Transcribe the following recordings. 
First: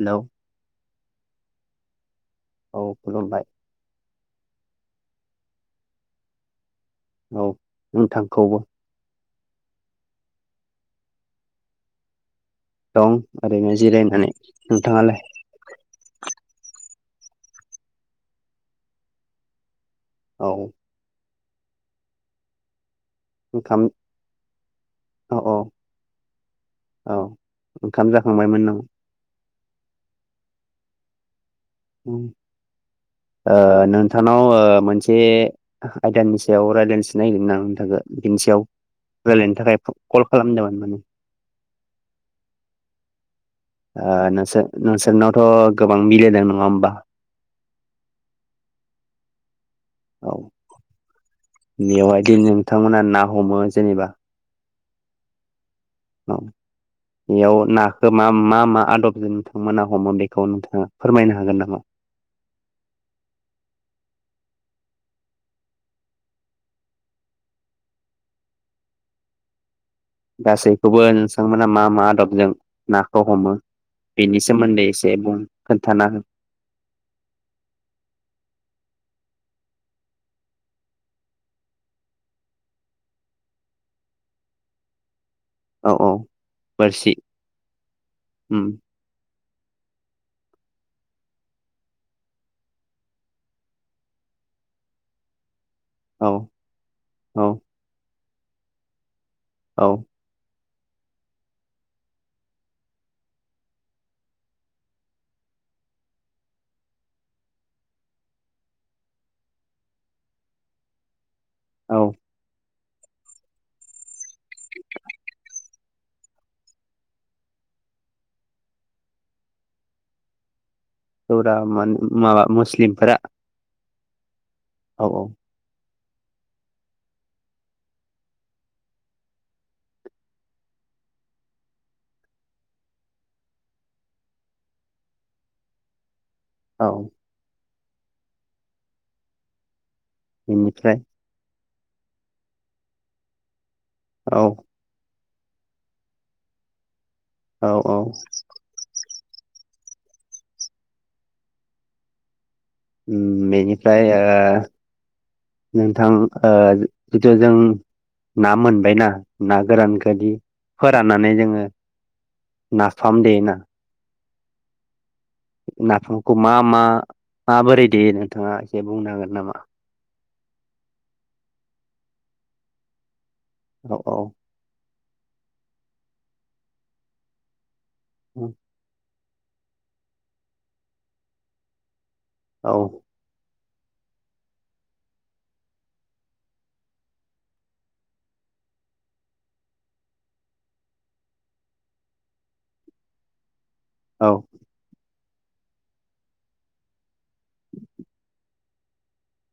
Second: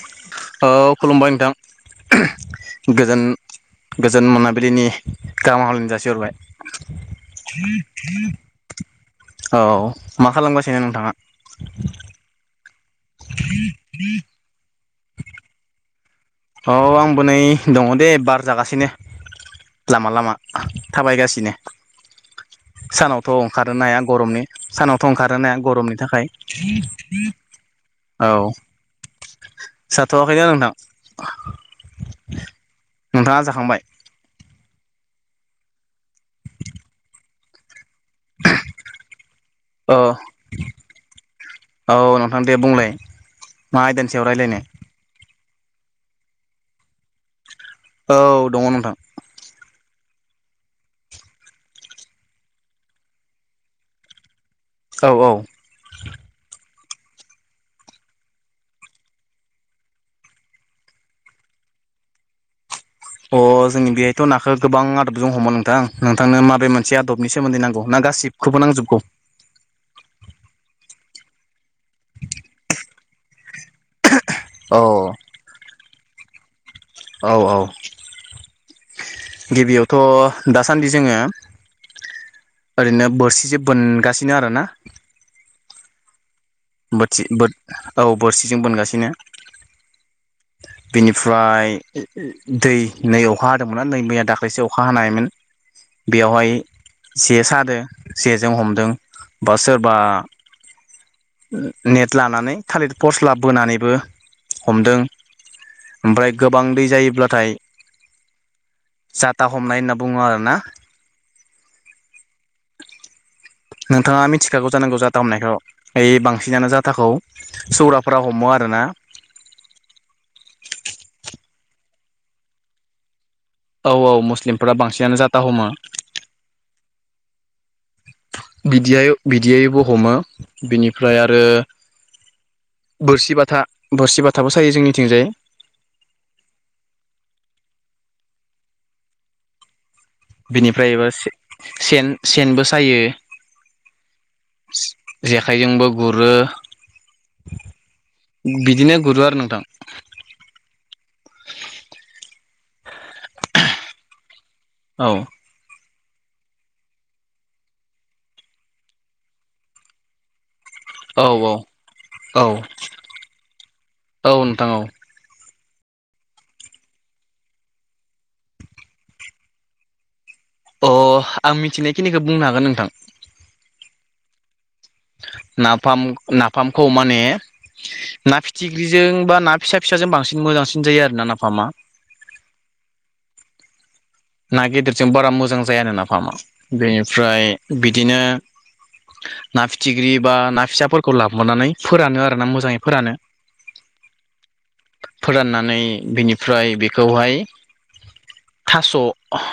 हेल'। औ खुलुमबाय नोंथां औ गोजोन खुलुमबाय गोजोन मोनाबिलिनि गाहाम हलनो जासिहरबाय। औ नोंथांखौबो औ मा खालामगासिनो नोंथाङा? दं ओरैनो जिरायनानै नोंथाङालाय? औ आंबो नै दङ दे बार जागासिनोनो, लामा लामा। औ थाबायगासिनो सानावथ' ओंखाम ओंखारनो हाया गरमनि। सानावथ' औ ओंखारोना औ गरमनि थाखाय। औ ओंखाम जाखांबायमोननाव जाथ'वाखै नोंथां। नोंथाङा आ जाखांबाय नों नोंथानाव मोनसे आयदानि सायाव रायज्लायनोस नागिरदोंमोन आं नोंथांखौ बिनिसयाव रायलायनो थाखाय औ कल खालामदोंमोन मोन। औ नोंथां दे बुंलाय। मा आयदानि सायाव रायलायनो नोंसोर नोंसोरनावथ' गोबां मिलायदों नङा होमबा? औ दङ' नोंथां औ बेवहायदि नोंथांमोना ना हमो जेनेबा औ औ औ बेयाव नाखौ मा मा मा आदबजों नोंथांमोना हमो बेखौ नोंथाङा फोरमायनो हागोन नामा? अ जोंनि बेहायथ' नाखो गोबां आदबजों हमो नोंथां नोंथांनो माबे मोनसे आदबनि सोमोन्दै नांगौ ना गासि खोबो नांजोबगौ गासैखौबो नोंसांमोना मा मा आदबजों नाखौ हमो बेनि औ सोमोन्दै एसे बुं खोन्थाना हो औ औ गिबियावथ' दासान्दि जोङो ओरैनो बोरसिजो बोनगासिनो आरोना औ औ बोरसि बोथि बोद औ बोरसिजों उम बोनगासिनो बिनिफ्राय दै नै अखा हादोंमोन नै मैया दाख्लैसो अखा हानायमोन औ बेयावहाय जे औ सादो जेजों हमदों बा औ सोरबा नेट लानानै थालिर फर्सला बोनानैबो हमदों ओमफ्राय गोबां दै जायोब्लाथाय जाता हमनाय होनना बुङो आरो ना औ नोंथाङा मिथिखागौ जानांगौ जाता हमनायखौ ओइ बांसिनानो जाथाखौ सौराफोरा हमो आरोना सौरा मान माबा मुस्लिमफोरा औ औ मुस्लिमफोरा औ बांसिनानो औ जाता हमो [inaudible] बिदियाय बिदियैबो हमो बिनिफ्राय आरो बोरसि बाथा बोरसि बाथाबो सायो जोंनिथिंजाय औ बेनिफ्राय बिनिफ्राया एबा से-सेन-सेनबो सायो औ जेखाइजोंबो गुरो औ औ बिदिनो गुरो आरो नोंथां उम बेनिफ्राय ओ औ नोंथां ओ जितु जों ना मोनबायना ना गोरानखोदि औ फोराननानै औ जोङो औ नाफाम दे ना औ नोंथां औ नाफामखौ मा-मा-माबोरै देयो नोंथाङा एसे बुंनो हागोन नामा अ आं मिथिनायखिनिखो बुंनो हागोन नोंथां औ औ नाफाम-नाफामखौ माने ना फिथि ख्रिजों बा ना फिसा-फिसाजों बांसिन मोजांसिन जायो आरो ना नाफामा औ ना गेदेरजों बारा मोजां जाया आरो नाफामा बेनिफ्राय बिदिनो ना फिथिख्रि बा ना फिसाफोरखौ लाबोनानै फोरानो आरो ना मोजाङै फोरानो औ फोराननानै बिनिफ्राय बेखौहाय थास' अह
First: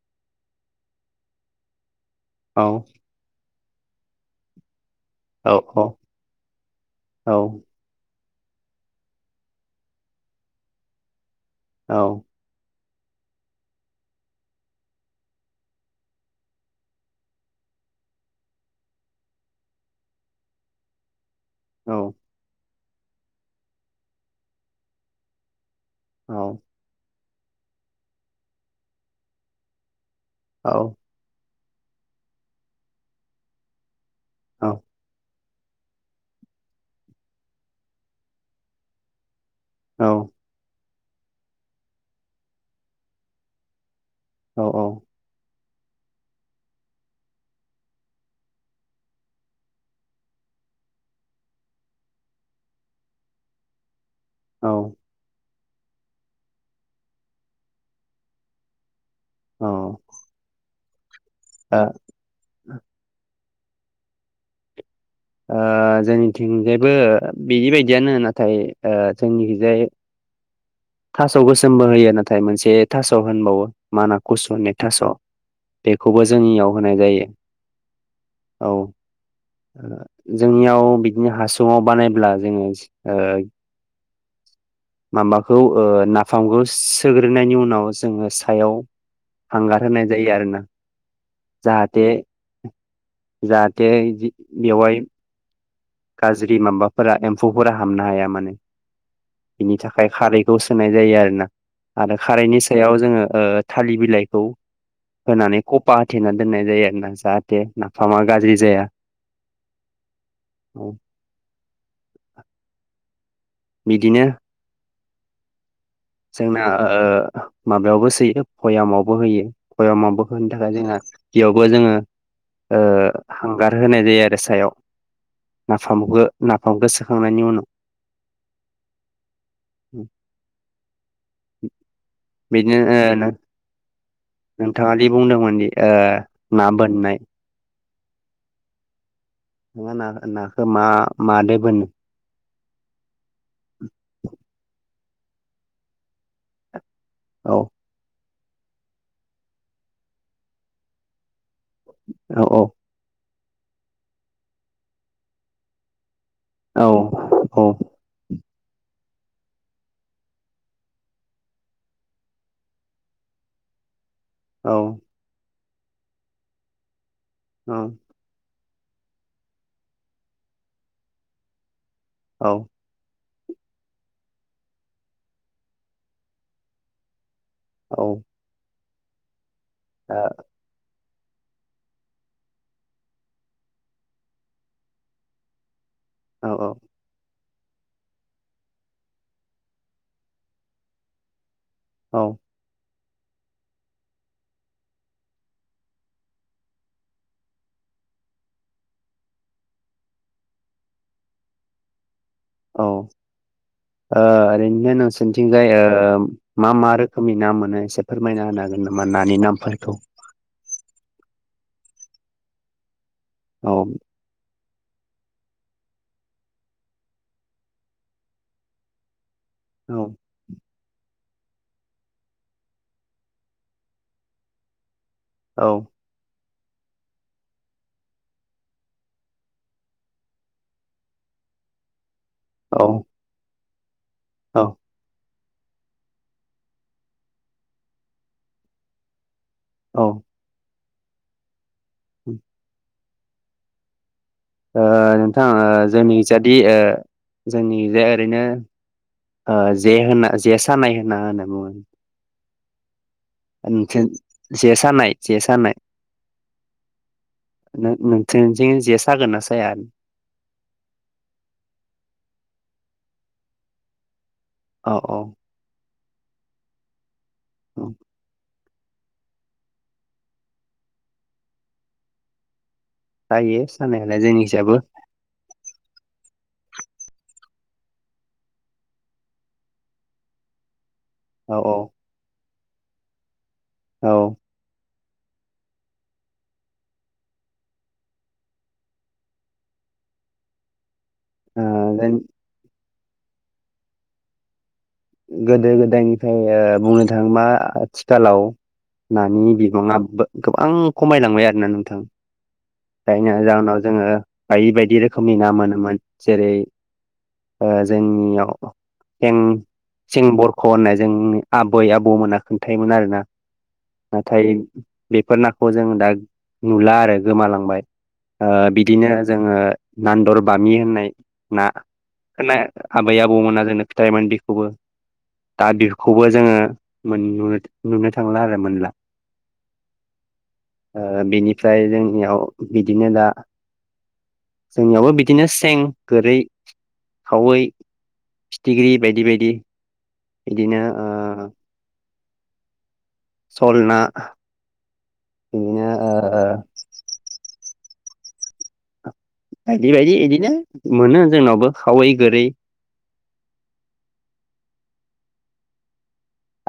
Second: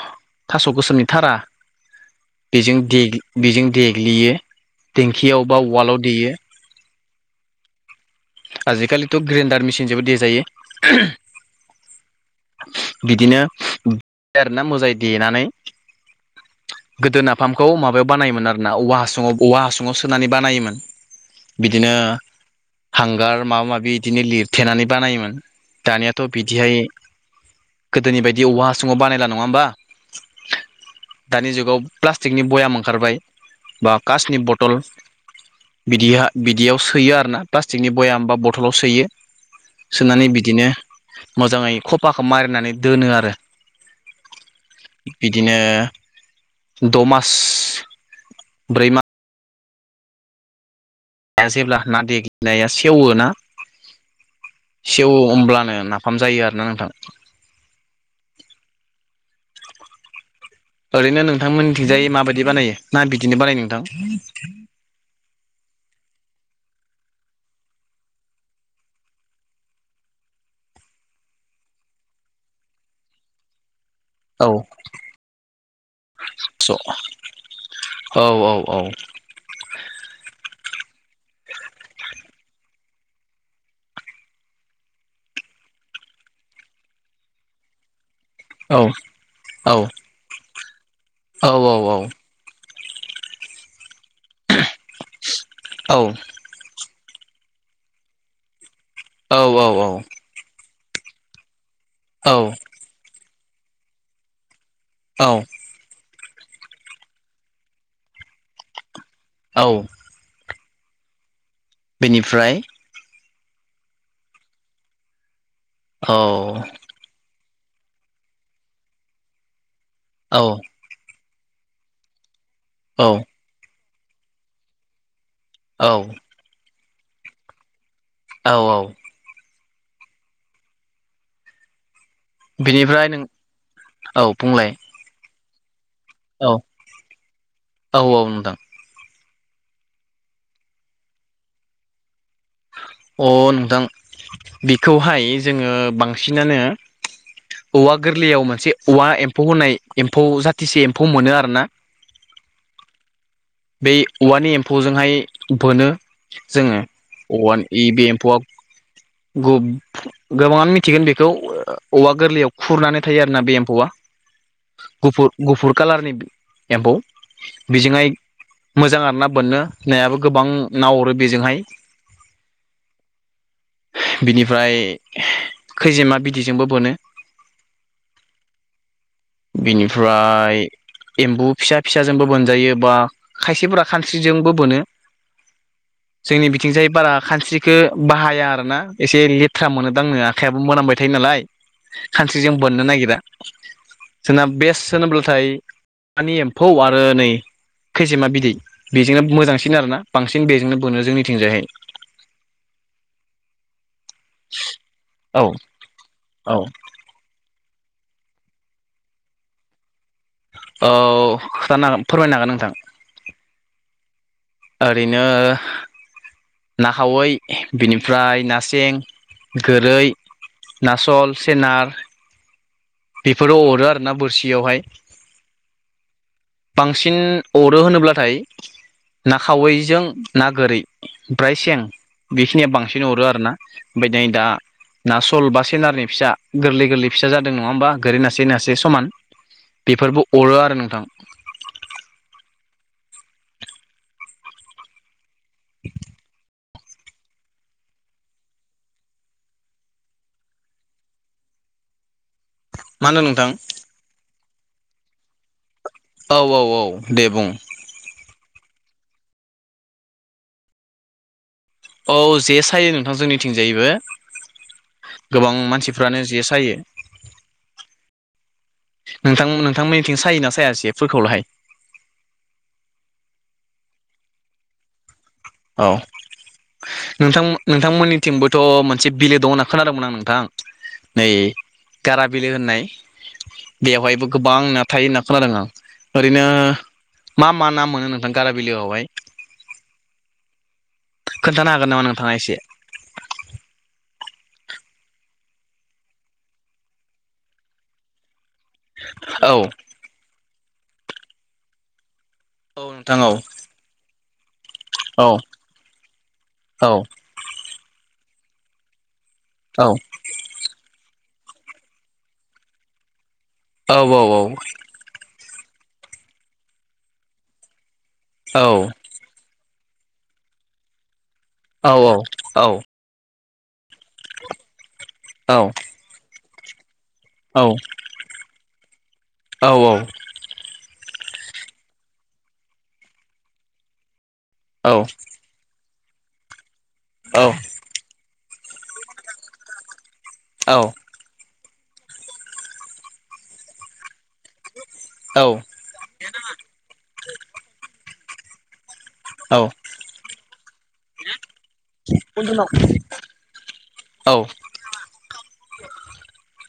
थास' गोसोमनि थारा बेजों दे बेजों देग्लियो देंखियाव बा उवालाव देयो औ आजिखालिथ' ग्रेन्डार मेसिन जोबो देजायो औ बिदिनो [unintelligible] दे आरोना मोजाङै देनानै गोदो नाफामखौ माबायाव बानायोमोन आरो ना औवा हासुङाव औवा हासुङाव सोनानै बानायोमोन बिदिनो हांगार माबा माबि इदिनो लिरथेनानै बानायोमोन दानियाथ' बिदिहाय गोदोनि बायदि औवा हासुङाव बानायला नङा होमबा औ दानि जुगाव प्लास्टिकनि भयाम ओंखारबाय बा कासनि बतल बिदिहा बिदियाव सोयो आरो ना प्लास्टिकनि भयाम बा बतलाव सोयो सोनानै बिदिनो मोजाङै खफाखौ मारिनानै दोनो आरो औ औ बिदिनो दमास ब्रै मास जेब्ला ना देग्नाया सेवो ना औ एवो होमब्लानो नाफाम जायो आरो ना नोंथां औ ओरैनो नोंथांमोननिमिथिंजाय माबायदि बानायो ना बिदिनो बानायो नोंथां ओ जोंनिथिंजायबो बिदिबायदियानो नाथाय ओ जोंनिखिजाय थास' गोसोमबो होयो नाथाय मोनसे थास' होनबावो माना औ कुचु होननाय थास' बेखौबो स' जोंनियाव होनाय जायो औ औ औ जोंनियाव बिदिनो हासुङाव बानायब्ला जोङो ओ माबाखौ नाफामखौ सोग्रोनायनि उनाव जोङो सा सायाव औ औ हांगार होनाय जायो आरो ना औ औ औ जाहाते इदि बेवहाय [unintelligible] औ गाज्रि माबाफोरा एमफौ फोरा हाबनो हाया माने बिनि थाखाय खारै दस होनाय जायो आरो ना आरो औ खारैनि सायाव जोङो ओ थालिर बिलाइखौ औ होनानै कपा होथेना दोननाय जायो आरोना जाहाथे नाफामा गाज्रि जाया। औ औ बिनिफ्राय बिदिनो औ जोंना ओ माबायावबो सोयो भयामावबो होयो भयामम [unintelligible] औ होनो थाखाय जोंहा बेयावबो जोङो औ हांगार होनाय जायो आरो सायाव औ नाफामखो नाफामखो सोखांनायनि उनाव औ औ उनाव बिदिनो ओ बिनिफ्राय नों औ बुंलाय नोंथाङा दि बुंदोंमोन दि ओ औ ना बोननाय औ औ नोंथां नोंहा ना नाखौ मा मादो बोनो? अ नोंतां बेखौहाय जोङो बांसिनानो औ औवा गोरलैयाव मोनसे औवा एम्फौ होनाय एम्फौ जाथिसे एम्फौ मोनो आरोना औ औ बै औवानि एम्फौजोंहाय बोनो जोङो औ औ औवानि इ बे एम्फौआ गुप गोबाङानो मिथिगोन बेखौ औवा गोरलैयाव खुरनानै थायो आरोना बे एम्फौआ औ गुफुर गुफुर कालारनि एम्फौ औ बेजोंहाय मोजां आरो ना बोनो नायाबो गोबां ना अरो बेजोंहाय औ बिनिफ्राय खैजेमा बिदैजोंबो बोनो औ बिनिफ्राय एम्बु फिसा फिसाजोंबो बोनजायो बा खायसेफोरा खानस्रिजोंबो बोनो औ जोंनि औ बिथिंजाय बारा खानस्रि खो बाहाया आरोना एसे लेथ्रा मोनो दांनो आखाइाबो मोनामबाय थायो नालाय औ खानस्रिजों बाननो नागिरा जोंना बेस्ट होनोब्लाथाय मानि एम्फौ आरो नै खैसेमा बिदै बेजोंनो मोजांसिन आरो ना बांसिन बेजोंनो बोनो जोंनिथिंजायहाय औ ओ ओरैनो औ नोंसोरनिथिंजाय ओ औ मा मा रोखो खोमनि ना मोनो एसे फोरमायना होनो हागोन नामा नानि नामफोरखौ? औ खोथानो हागोन फोरमायनो हागोन नोंथां औ ओरैनो ना खावै बिनिफ्राय ना सें औ गोरै नासल सेनार बेफोरो अरो आरो ना बोरसियावहाय औ बांसिन अरो होनोब्लाथाय ना खावैजों ना गोरै ओमफ्राय सें बेखिनिया औ बांसिन अरो आरो ना ओमफाय नै दा औ ना सु सल बा सेनारनि फिसा गोरलै गोरलै फिसा जादों नङा होमबा गोरै नासे नासे समान बेफोरबो अ अरो आरो नोंथां उम ओ नोंथां ओ जोंनि जादि ओ जोंनि इजाय ओरैनो ओ जे होना जे सानाय होनना होनो बुङो मा होनदों नोंथां? सेन जे सानाय जे सानाय औ औ औ दे बुं नों-नोंसोनिथिं जे सागोन ना साया? औ जे सायो नोंथां जोंनिथिंजायबो अ अ गोबां मानसिफ्रानो जे सायो उम नोंथां नोंथांमोननिथिं सायो ना साया जेफोरखौलाहाय सायो सानायालाय जोंनिखिजाबो औ नोंथां नोंथांमोननिथिंबोथ' मोनसे बिलो दं होनना खोनादोंमोन आं नोंथां नै औ औ गारा बिलो होननाय औ बेवहायबो ओ गोबां ना थायो होनना खोनादों आं ओरैनो मा मा ना मोनो नोंथां गारा बिलोआवहाय? खोन्थानो हागोन नामा जों नोंथाङा एसे? गोदो गोदायनिफ्राय ओ बुंनो थाङोबा आथिखालाव नानि औ बिबाङा बा गोबां खमायलांबाय आरोना नोंथां औ नोंथां औ जायनो जहोनाव जोङो बायदि बायदि औ रोखोमनि ना मोनोमोन जेरै औ ओ जोंनियाव थें औ। सिं बरख' होननाय जोंनि आबै आबौमोना खोन्थायोमोन आरोना औ नाथाय बेफोर नाखौ जों दा नुला आरो गोमालांबाय औ बिदिनो जोङो नानदर बामि होननाय ना औ औ औ होननाय आबै आबौमोना जोंनो थायोमोन बेखौबो दा बेखौबो जोङो मोन नुनो धुनों थांला आरो मोनला। ओ बिनिफ्राय जोंनियाव बिदिनो दा औ औ जोंनियावबो बिदिनो सें, गोरै, औ औ खावै फिथिख्रि बायदि बायदि बिदिनो ओ सल ना औ। बिदिनो ओ बायदि बायदि इदिनो मोनो जोंनावबो खावै, गोरै। [unintelligible] औ।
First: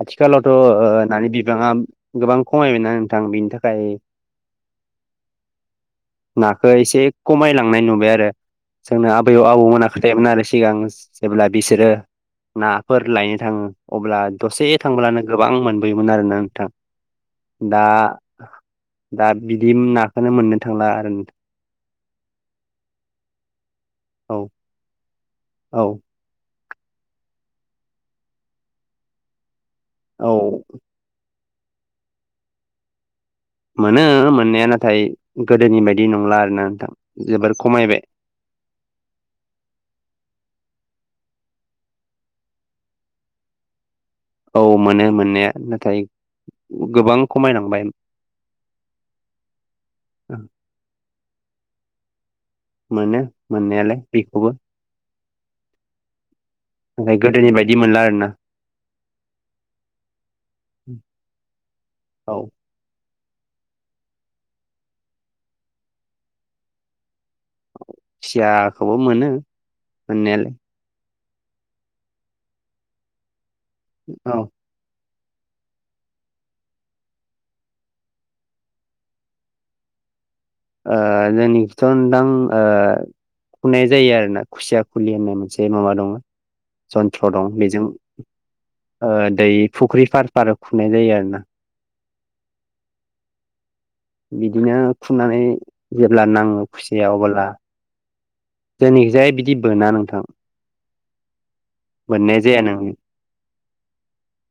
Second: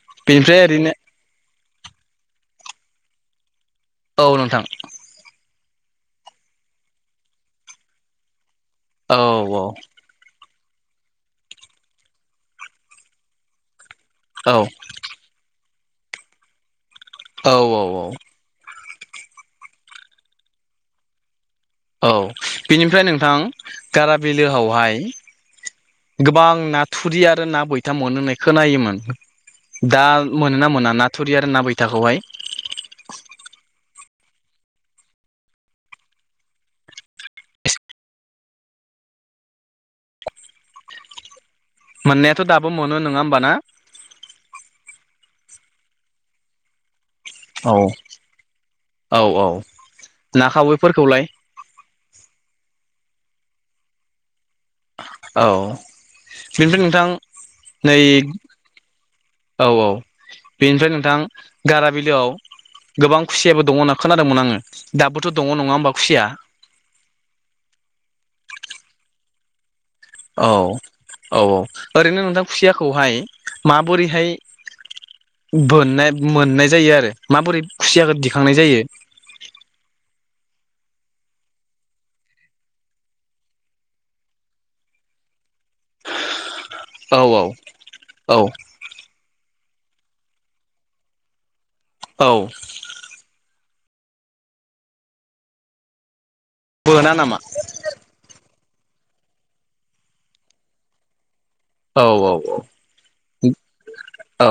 आथिखालावथ'ओ नानि बिबाङा गोबां खमायबायना नोंथां बेनि थाखाय औ नोंथां। नाखौ एसे खमायलांनाय नुबाय आरो जोंनो औ आबै औ आबौमोना खो [unintelligible] आरो सिगां जेब्ला बिसोरो नाफोर लायनो थाङो अब्ला दसे थांब्लानो गोबां मोनबोयोमोन आरोना नोंथां औ औ दा दा बिदिन नाखौनो मोननो थांला आरो न औ बेनिफ्राय नोंथां गारा औ बिलोआवहाय औ गोबां ना थुरि आरो ना बैथा मोन'होनाय खोनायोमोन दा औ मोनोना मोना ना? थुरि आरो ना बैथाखौहाय। मोनो मोननाया नाथाय गोदोनि बायदि नंला आरोना नोंथां जोबोर खमायबाय। मोननायाथ' दाबो मोनो नङा होमबा ना? औ मोनो मोननाया नाथाय गोबां औ खमायलांबाय औ औ ना खावैफोरखौलाय मोनो मोननायालाय बेखौबो औ बेनिफ्राय नोंथां ओमफ्राय गोदोनि बायदि नै मोनला आरोना औ औ बेनिफ्राय नोंथां गारा बिलोआव औ गोबां खुसियाबो दङ' होनना खोनादोंमोन आङो दाबोथ' दङ' नङा होमबा खुसिया? खुसियाखौबो मोनो ‌। औ औ औ ओरैनो नोंथां खुसियाखौहाय औ माबोरैहाय ओ बोन्नाय मोन्नाय जायो आरो माबोरै खुसियाखौ दिखांनाय जायो? ओ जोंनिखिथनदां ओ फुनाय जायो आरो ना खुसिया खुलि होननाय मोनसे माबा दो। औ जन्त्र औ दं' बेजों औ ओ दै फुख्रि फार फार खुंनाय जायो आरो ना। औ। बिदिनो खुननानै जेब्ला नाङो खुसिया बोना नामा अब्ला जोंनिखिजाय बिदि बोना नोंथां। औ औ मोननाय जाया नों औ औ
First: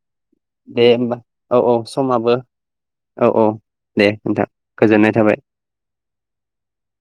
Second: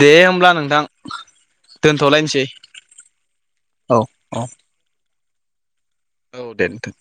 दे होमब्ला नोंथां दे होमबा औ औ समाबो दोनथ'लायनोसै औ औ औ दे औ नोंथां गोजोननाय थाबाय। औ दे नोंथां।